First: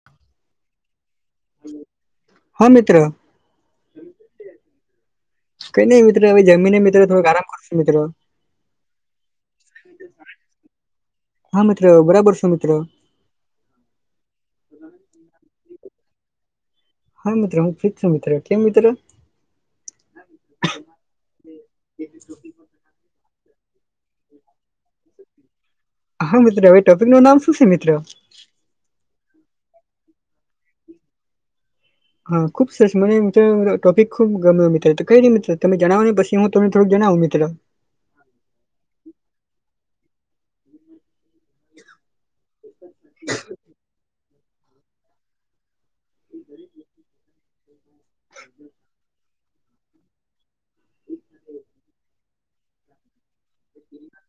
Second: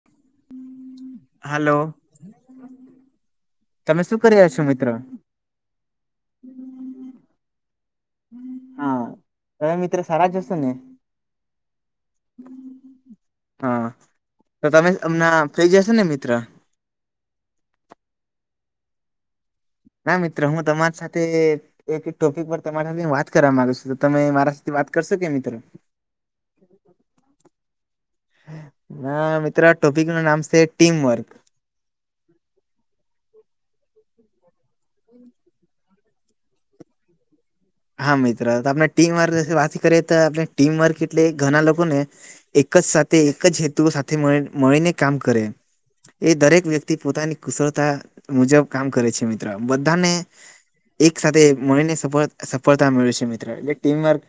[inaudible] હાલો હા મિત્ર તમે શું કર્યા છો મિત્રો? કઈ નઈ મિત્ર હવે જમીને મિત્ર થોડોક આરામ કરું છું મિત્ર. હા તમે મિત્ર સારા જ હશો ને? હા મિત્ર બરાબર છું મિત્ર હા તો તમે અમના ફ્રી જ હશો ને મિત્ર? હા મિત્ર મું ફ્રી જ છું મિત્ર કેમ મિત્ર? ના મિત્ર હું તમારી સાથે એક એક ટોપિક ઉપર તમારા સાથે વાત કરવા માંગું શું તો તમે મારા સાથે વાત કરશો કે મિત્રો? હા મિત્રો એ ટોપિક નું નામ શું છે મિત્ર? હા મિત્ર આ ટોપિક નું નામ છે ટીમ વર્ક. હા ખુબ સરસ મને મિત્ર ટોપિક ખુબ ગમ્યો મિત્ર કઈ ની મિત્ર તમે જણાવો ને પછી હું તમને થોડક જણાવું મિત્ર હા મિત્ર તો આપણે ટીમ વર્ક વાત કરે તો આપણે ટીમ વર્ક એટલે ઘણા લોકોને એક જ સાથે એક જ હેતુઓ સાથે મળીને કામ કરે એ દરેક વ્યક્તિ પોતાની કુશળતા મુજબ કામ કરે છે મી ત્ર બધાને એક સાથે મળીને સફ સફળતા મળે છે મિ ત્ર એ ટીમ વર્ક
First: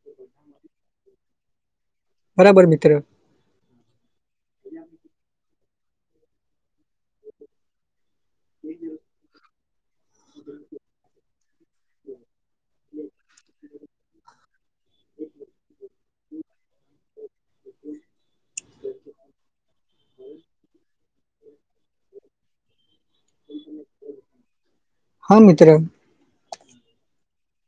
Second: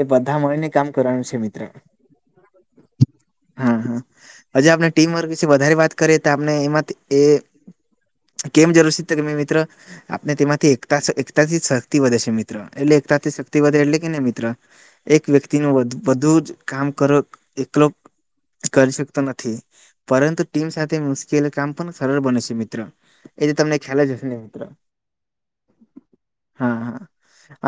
એ બધા મળીને કામ કરવાનું છે મિત્ર બરાબર મિત્ર હા હા હજી આપણે ટીમ વર્ક વિશે વધારે વાત કરીએ તો આપણે એમાંથી એ કેમ જરૂર છે તો મિત્ર આપને તેમાંથી એકતા સ એકતાથી શક્તિ વધે છે મિ ત્ર એટલે એકતાથી શક્તિ વધે એટલે કે ને મિત્ર એક વ્યક્તિનું બધુ જ કામ કરો એકલો કરી શકતો નથી. પરંતુ ટીમ સાથે મુશ્કેલ કામ પણ સરળ બને છે મિત્ર, એ તો તમને ખ્યાલ જ હશે ને મિત્ર હા મિત્ર હા હા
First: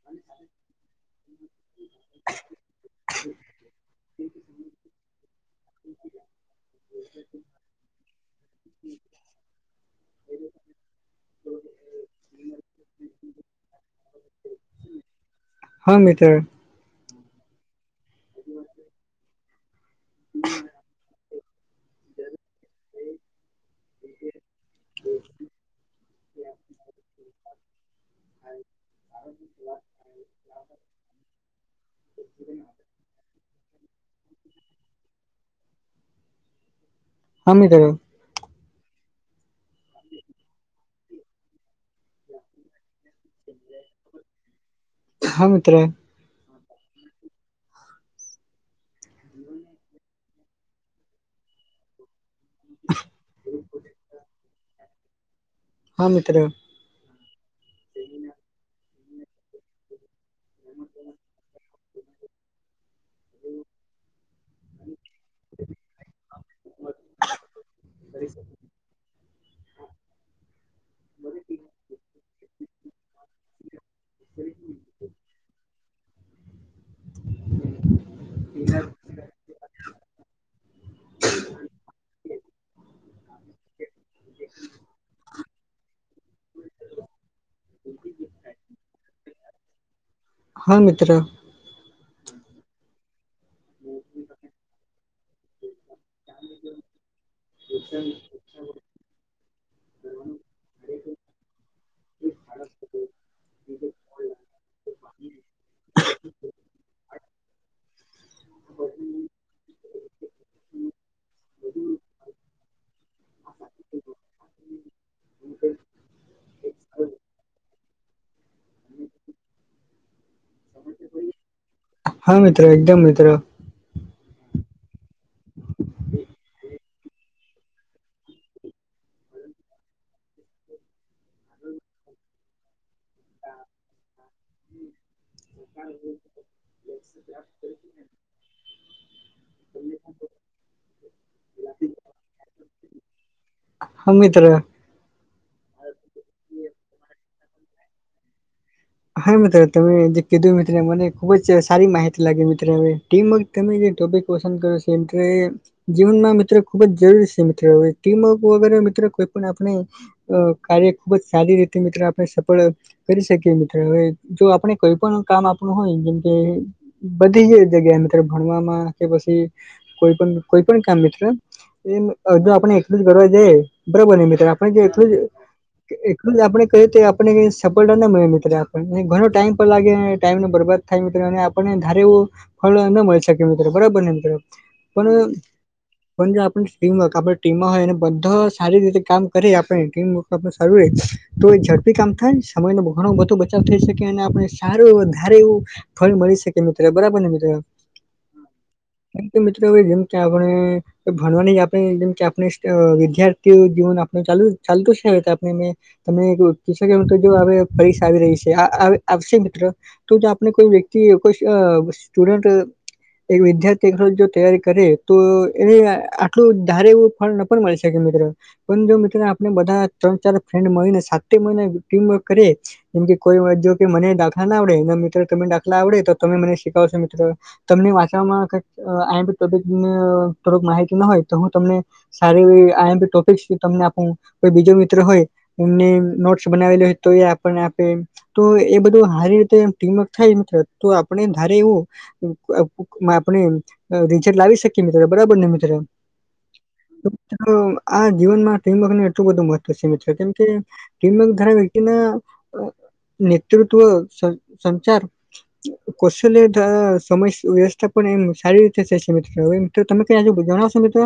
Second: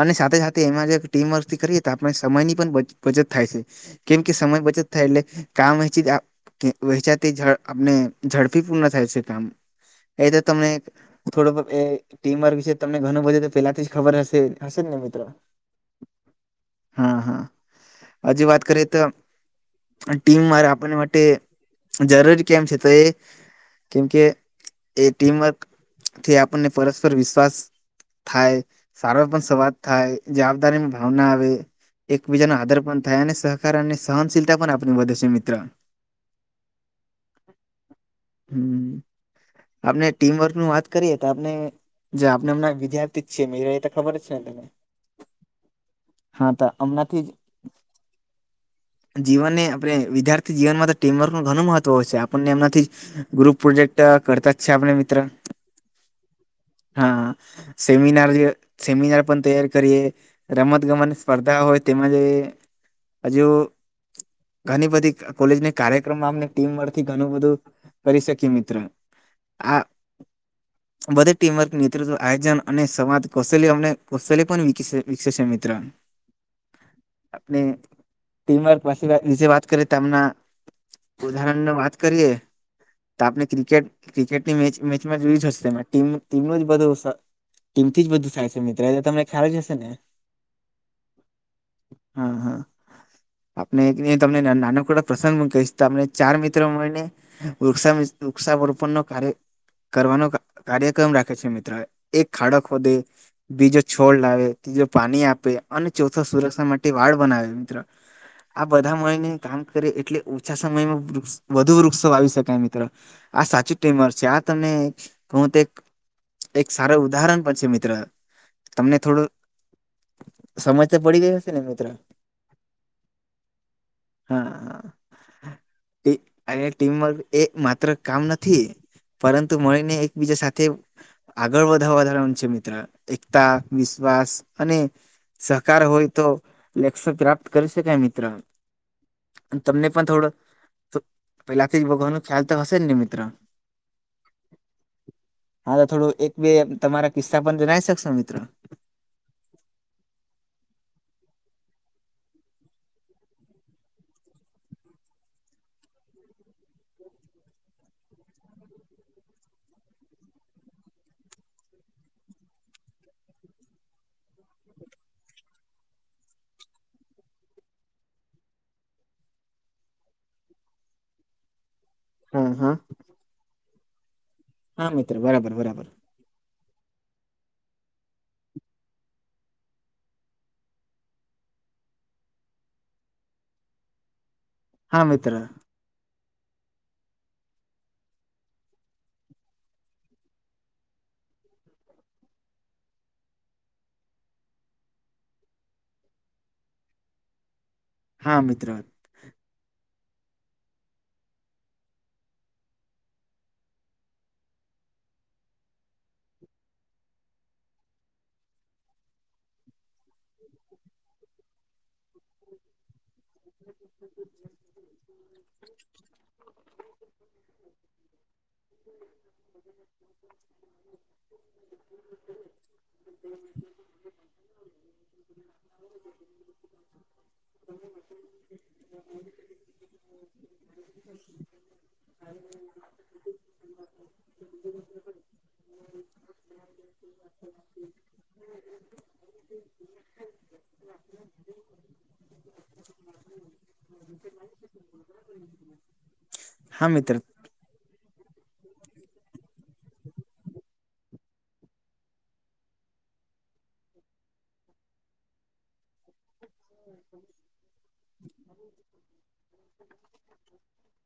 અને સાથે સાથે એમાં જે ટીમ વર્કથી કરીએ આપણે સમયની પણ બચત થાય છે કેમ કે સમય બચત થાય એટલે કામ વહેંચી જાય કે વહેચાતી ઝડપ આપને ઝડપી પૂર્ણ થાય છે કામ, એ તો તમને થોડું એ ટીમવર્ક તમને ઘણું બધું પેલાથી ખબર જ હશે હશેને મિત્ર હા મિત્ર હા હા હજી વાત કરીએ તો ટીમ મારે આપને માટે જરૂરી કેમ છે તો એ કેમકે એ ટીમવર્કથી આપણને પરસ્પર વિશ્વાસ થાય સારો પણ સવાદ થાય જવાબદારીની ભાવના આવે, એકબીજાના આદર પણ થાય અને [unintelligible] સહનશીલતા પણ આપને વધે છે મિત્ર [unintelligible] [unintelligible] હમ આપને ટીમવર્કનું વાત કરીએ તો આપને જે આપણેમ વિદ્યાર્થી જ છી મ તો ખબર જ ને તને હા મિત્ર હા તો હમણાથી આપણે વિદ્યાર્થી જીવનમાં તો ટીમવર્કનું ઘણું મહત્વ હોય છે આપ એમનાથી ગ્રુપ પ્રોજેક્ટ કરતા જ છે આપણે મિત્ર હા મિત્ર હા સેમિનાર સેમિનાર પણ તૈયાર કરીએ, રમતગમત સ્પર્ધા હોય તેમજ હજુ ઘણી બધી કોલેજની કાર્યક્રમમાંમ ટીમમાંથી ઘણું બધું કરી શકી મિત્ર આ વધે ટીમવર્ક નેતૃત્વ, આયોજન અને સવાદ કોસેલી અમને કોસેલી પણ વિકસે છે મિત્ર આપ ટીમવર્ક પા વાત કરીએના ઉદાહરણને વાત કરીયે તો આપણે ક્રિકેટ ક્રિકેટની મે મેચમાં જોયું જ હશે ટી ટીમનું જ બધું થી જ બધું થાય છે મિત્રો એ તને ખ્યાલ જશે ને, હા મિત્ર હા હા આપણે તમને નાનકડો પ્રસંગ પણ કહીશ, તમને ચાર મિત્રો મળીને વૃક્ષા- વૃક્ષાવરોપણ નો કાર્ય કરવાનો કાર્યક્રમ રાખે છે મિત્ર એક ખાડો ખોદે બીજો છોડ લાવે ત્રીજો પાણી આપે અને ચોથો સુરક્ષા માટે વાળ બનાવે મિત્ર આ બધા મળીને કામ કરે એટલે ઓછા સમયમાં વૃક્ષ વધુ વૃક્ષો વાવી શકાય મિત્ર આ સાચી ટીમર છે આ તમે હુ તો એક એક સારા ઉદાહરણ બન છે મિત્ર તમને થોડું સમજ તો પડી ગય હશે ને મિત્ર હા મિત્ર એકદમ મિત્ર હા એ અયા ટીમવર્ક એ માત્ર કામ નથી પરંતુ મળીને એકબીજા સાથે આગળ વધા વધારવાનુ છે મિત્ર એકતા વિશ્વાસ અને સહકાર હોય તો લક્ષ્ય પ્રાપ્ત કરી શકાય મિત્ર તમને પણ થોડો તો પેલાથી જ ભગવાનો ખ્યાલ તો હશે ને મિત્ર હા મિત્ર હા તો થોડું એક બે તમારા કિસ્સા પણ જણાઈ શકશો મિત્ર હા મિત્ર તમે જે કીધું એ મિત્ર મને ખુબ જ સારી માહિતી લાગી મિત્ર હવે ટીમ વક તમે જે ટોપિક પસંદ કરો શ એમકે જીવનમાં મિત્ર ખુબ જ જરૂરી છે મિત્ર હવે ટીમવર્ક વગરે મિત્ર કોઈ પણ આપણે અ કાર્ય ખુબ જ સારી રીતે મિત્ર આપણે સફળ કરી શકીએ મિ હવે જો આપણે કોઈ પણ કામ આપણું હોય જેમકે બધી જ જગ્યાએ મિત્ર ભણવા માં કે પછી કોઈ પણ કોઈ પણ કામ મિત્ર એમ અ જો હા હા આપણે એટલું જ કરવા જયે બરાબર ને મિત્ર આપણે જો હા એટલું મિત્ર જ બરાબર બરાબર એ ટલુ જ આપણે કરીએ તો આપણે કંઈ સફળતા ના મળે મિત્ર ઘણો ટાઈમ પણ લાગે ટાઈમ નો બરબાદ થાય મિત્ર અને આપણને ધારે એવું ફળ ન મળી શકે મિત્ર બરાબર ને મિત્ર હા મિત્ર પણ પણ જો આપણ ટીમવર્ક આપ ટીમ હોય ને બધા સારી રીતે કામ કરે આપે ટીમ તો આપણ સારુ રે તો ઝડપી કામ થાય ન સમય નો ઘણો બધો વ થય શકે અને આપને સારું એવુ વધારે એવું ફળ મળી શકે મિત્ર બરાબર ને મિત્ર હા મિત્ર કેમ કે મિત્ર હવે જેમ કે આપણે ભણવાની આપણે જેમ કે આપણે વિદ્યાર્થી જીવન આપણુ ચાલુ ચાલતું છે મિત્ર આપણે ને તમે કોઈ પૂછે કે મિત્ર જો આપડે પરીક્ષા આવી રહી છ એ આ આ આવશે મિત્ર તો જો આપને કોઈ વ્યક્તિ કોઈ સ સ્ટુડન્ટ એ વિદ્યાર્થી જો તૈયારી કરે તો એને આટલું ધારે એવું ફળ ન પણ મળી શકે મિત્ર પણ જો મિત્ર આપણે બધા ત્રણ ચાર ફ્રેન્ડ મળીને સાથે મહિને ટીમવર્ક કરીએ જેમ કે કોઈ વાર જો કે મને દાખલા ના આવડે અને મિત્ર તને દાખલા આવડે તો તમે મને શીખાવશો મિત્ર તમને વાંચવામાં કંઈક આઈએમપી ટોપિક નુ થોડુક માહિતી ન હોય તો હું તમને સારી એવી આઈએમપી ટોપિકસ હુ તમને આપું કોઈ બીજો મિત્ર હોય એમને નોટસ બનાવેલી હોય તો એ આપને આપે તો એ બધું હારી રીતે ટીમવર્ક થાય મિત્ર તો આપણે ધારે એવું તો મા આપણે રિઝલ્ટ લાવી શકીએ મિત્ર બરાબર ને મિત્ર હા મિત્ર તો આ જીવનમાં ટીમવર્કને એટલું બધું મહત્વ છે મિત્ર કેમકે ટીમવર્ક ધારો વ્યક્તિના અ નેતૃત્વ સ સંચાર કૌશલ્ય તા સમય વ્યવસ્થા પણ એમ સારી રીતે થાય છે મિત્ર એમ તો તમે ક્યાં હજુ જણાવશો મિત્ર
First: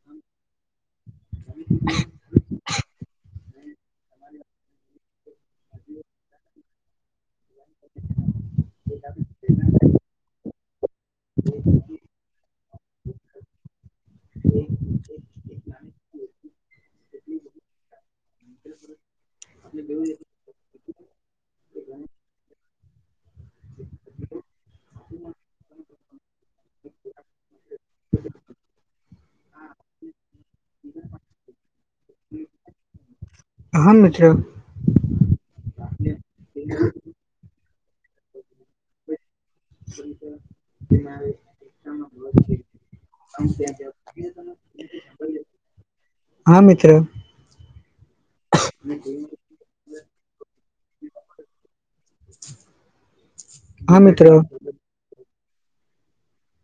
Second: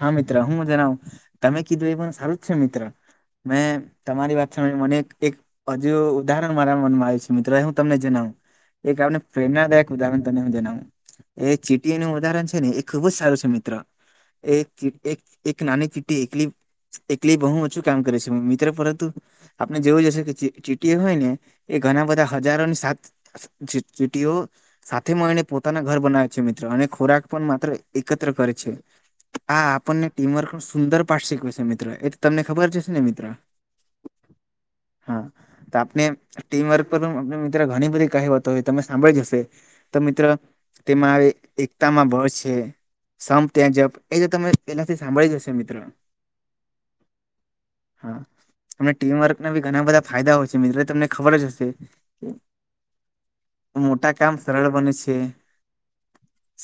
હા મિત્ર હું જણાવું તમે કીધું એ પણ સારું જ છે મિત્ર, મેં તમારી વાત સામે એક હજુ ઉદાહરણ મારા મનમાં આવે છે. મિત્રય હું તમને જણાવું એક આપને પ્રેરણાના દાકય ઉદાહરણ તને હું જવાનું એ ચીટીનું ઉદાહરણ ને એ ખુબ જ સારી છે મિત્ર નાની ચીટી એકલી એટલે બહુ ઓછું કામ કરે છે મિત્ર પરંતુ આપણે જેવું જશે કે ચીટીએ હોય ને એ ઘણા બધા હજારોની સાત ચીટીઓ સાથે મળીને પોતાના ઘર બનાવે છે મિત્ર અને ખોરાક પણ માત્ર એકત્ર કરે છે. હા આપણને ટીમવર્ક પણ સુંદર પાઠ શીખવે છે મિત્ર એ તમને ખબર શે ને મિત્ર, હા મિત્ર, હા તો આપણે ટીમ વર્ક પર મિત્ર ઘણી બધી કહિવતો હોય તમે સાંભળી જ હશે. તો મિત્રો તેમાં હવે એકતામાં બળ છે. સંપ ત્યાં જપ એ તો તમે સાંભળી જ હશે મિત્ર, હા મિત્ર, હા તમને ટીમવર્કના બી ઘણા બધા ફાયદા હોય છે મિત્રો તમને ખબર જ હશે. [unintelligible] [inaudible] હા મોટા મિત્ર કામ સરળ બને છે,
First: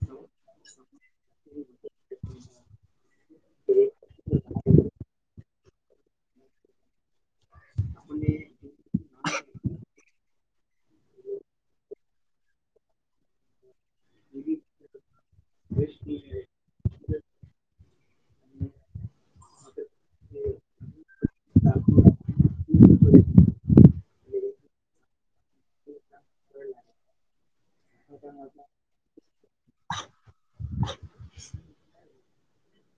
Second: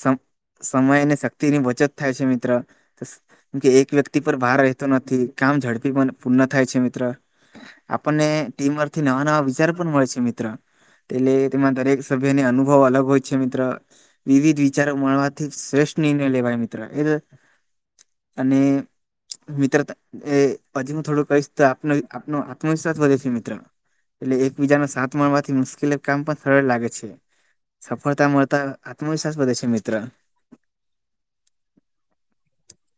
સમ સમય અને શક્તિની બચત થાય છે મિત્ર કે એક વ્યક્તિ પર ભાર રહેતો નથી, કામ ઝડપી પણ પૂર્ણ થાય છે મિત્ર, આપણને ટીમથી નવા નવા વિચાર પણ મળે છે મિત્ર, એટલે તેમાં દરેક સભ્યને અનુભવ અલગ હોય છે મિત્ર, વિવિધ વિચારો મળવાથી શ્રેષ્ઠ નિર્ણય લેવાય મિત્ર, અને મિત્ર એ હજી હું થોડું કહીશ તો આપ આપો આત્મવિશ્વાસ વધે છે મિત્ર, એટલે એકબીજાને સાથ મળવાથી મુશ્કેલ કામ પણ સરળ લાગે છે, સફળતા મળતા આત્મવિશ્વાસ વધે છે મિત્ર, [inaudible]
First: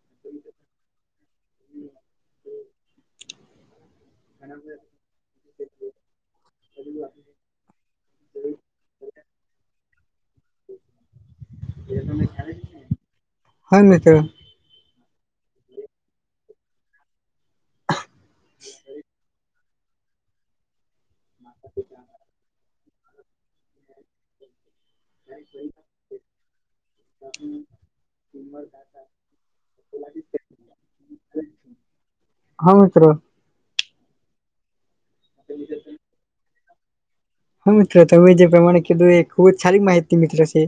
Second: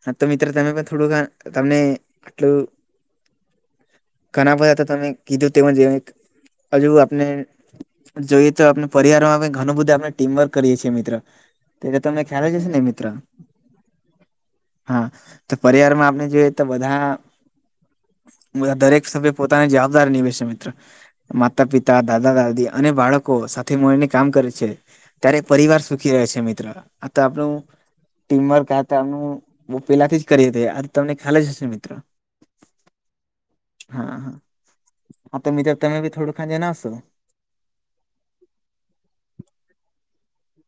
હા તો મિત્ર તમે પણ થોડું તમને આટલું ઘણા બધા હતા તમે કીધું તે હજુ આપને જોઈએ તો આપ પરિવારમાં આપ ઘણું બધું આપણે ટીમવર્ક કરીએ છીએ મિત્ર, એટલે તમને ખ્યાલ જ હશે ને મિત્ર, હા મિત્ર, હા તો પરિવારમાં આપણે જોઈએ તો બધા દરેક સભ્ય પો ત જવાબદારી નિવેેશ મિત્ર માતા પિતા, દાદા દાદી. અને બાળકો સાથે મળીને કામ કરે છે. ત્યારે પરિવાર સુખી રહે છે મિત્ર આ તો આપણું ટીમ વર્ક આ હતા બહુ પેલાથી કરી હતી આ તમને ખ્યાલે હશેને મિત્ર, હા મિત્ર, હા હા તો બી તમે બી થોડું ખાં જ નાશો. હા મિત્ર તમે જે પ્રમાણે કીધું એ ખુબ જ સારી માહિતી મિત્ર છે.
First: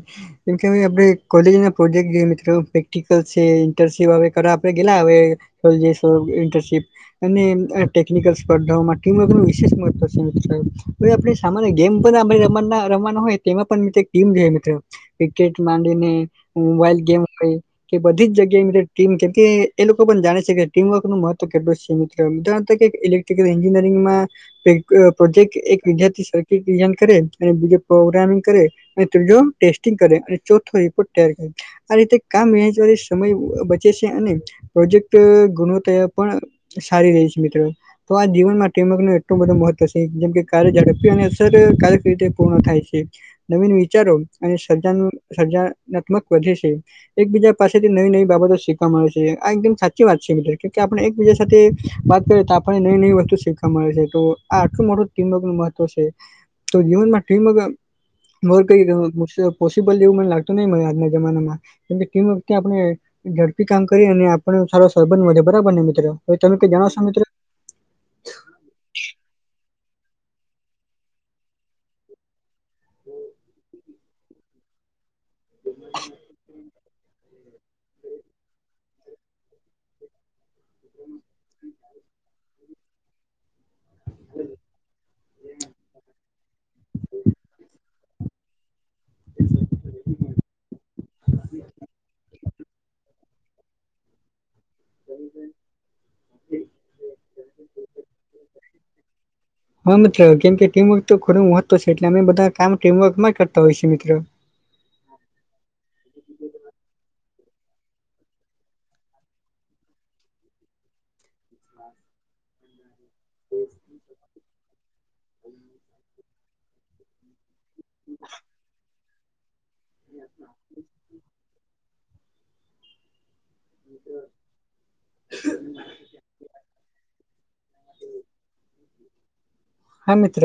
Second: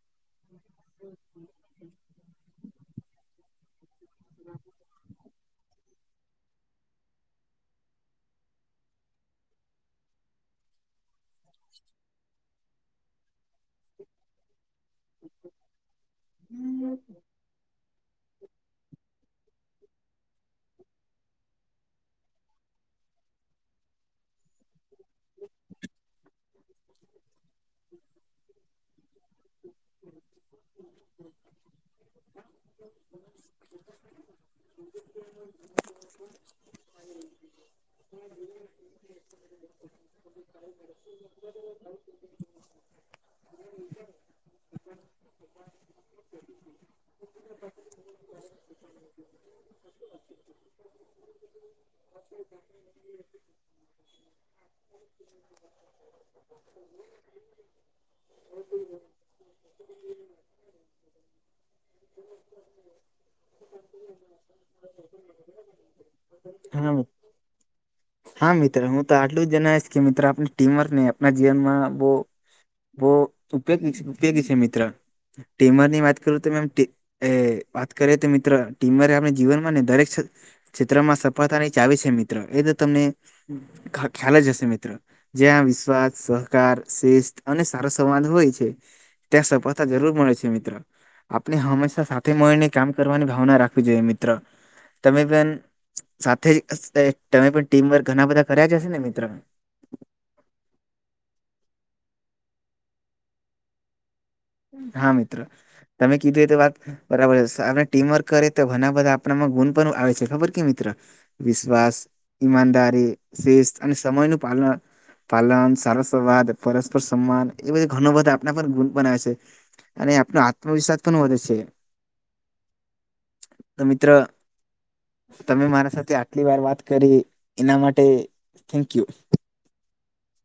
કેમ કે આપણે કોલેજના પ્રોજેક મિત્રો પ્રેટિકલ છે, ઇન્ટર્નશિપ આવે કરે આવે ઇન્ટર્નશિપ અને ટેકનિકલ સ્પર્ધાઓ વિશેષ મહત્વ છે મિત્ર, [unintelligible] સામા ગેમ પણ આપ રવા રમવાનો હોય મિત્ર એક ટીમ જોઈ મિત્ર, ક્રિકેટ માંડીને મોબાઈલ ગેમ હોય. કે બધી જગ્યાએ મ ટીમ કેમ કે એ લોકો પણ જાણે છે કે ટીમવર્ક મહત્વ છે મિત્ર. એન્જિનયરિંગમાં પ્રોજેક્ટ એક વિદ્યાર્થી પ્રોગ્રામિંગ કરે અને ત્રીજો ટેસ્ટિંગ કરે. ચોથો રિપોર્ટ તૈયાર કરી આ રીતે કામ મે સમય બચે છે અને પ્રોજેક્ટ ગુણવત્ પણ સારી રહી છે મિત્રો. તો આ જીવનમાં ન એટલું બધો મહત્વ છે જેમ કે કાર્ય ઝડપ કારક રીતે પૂર્ણ થાય છે. નવીન વિચારો અને સજ સર્જનાત્મક વધે છે એકબીજા પાસેથી નવીન બાબતો શીખવાવામાંે છે આ એકદમ સાચી વાત છે મિત્રો કે આપણે એકબીજા સાથે. વાત કરીએ તો આપણને નવી નવી વસ્તુ શીખવાવામાંે છે તો આટલું મોટું ટિબક ન તો જીવનમાં ટમગર મર કઈ પોસિબલ જેવું મને લાગતું નહી મ આજના જમાનામાં કે કેમું કે આપણે ઝડપી કામ કરી અને આપણને સારો સબંધ મળે બરાબર ને મિત્રો હવે તમે કઈ જણોિત. [inaudible] હા મિત્ર હું તો આટલું જણાવશ કે મિત્ર આપ ટીમર ને આપ જીવનમાં બહ બહ ઉપયોગ ઉપયોગી છે મિત્ર ટીમરની વાત કરું તો. એ વાત કરીએ તો મિત્ર ટીમરે આપણે જીવનમાં ને દરેક ક્ષેત્રમાં સફળતાની ચાવ છે મિત્ર એ તો તમને ખ્યાલ જ હશે મિત્ર. જ્યાં વિશ્વાસ સહકાર શ્રેષ્ઠ અને સારો સંવાદ હોય છે. ત્યાં સ કથ જરૂર મળે છે મિત્ર. આપણે હંમેશા સાથે મળીને કામ કરવાની ભાવના રાખવી જોઈએ મિત્ર. તમે પણ સાથે જ તમે પણ ટીમ વર્ક ઘણા બધા કર્યા જશે ને મિત્રો. હા મિત્રો કેમ કે ટીમવર્ક તો ખોું મહત્વ છે એટલે અમે બધા કામ ટીમવર્ક માં કરતા હોયી મિત્રો. હા મિત્રો તમે કીધું એ તો વાત. બરાબર આપણે ટીમવર્ક કરીએ તો ઘણા બધા આપણામાં ગુણ પણ આવે છે ખબર કે મિત્ર. વિશ્વાસ ઈમાદારી શિસ્ત અને સમય નું પાલન પાલન સારા સંવાદ પરસ્પર સન્માન બધ ઘણો બધા પણ ગુલ બનાવે છે અને આપનો આત્મવિશ્વાસ પણ વધે છે. તો મિત્ર તમે મારા સાથે આટલી વાર વાત કરી એના માટે થેન્ક યુ હા મિત્ર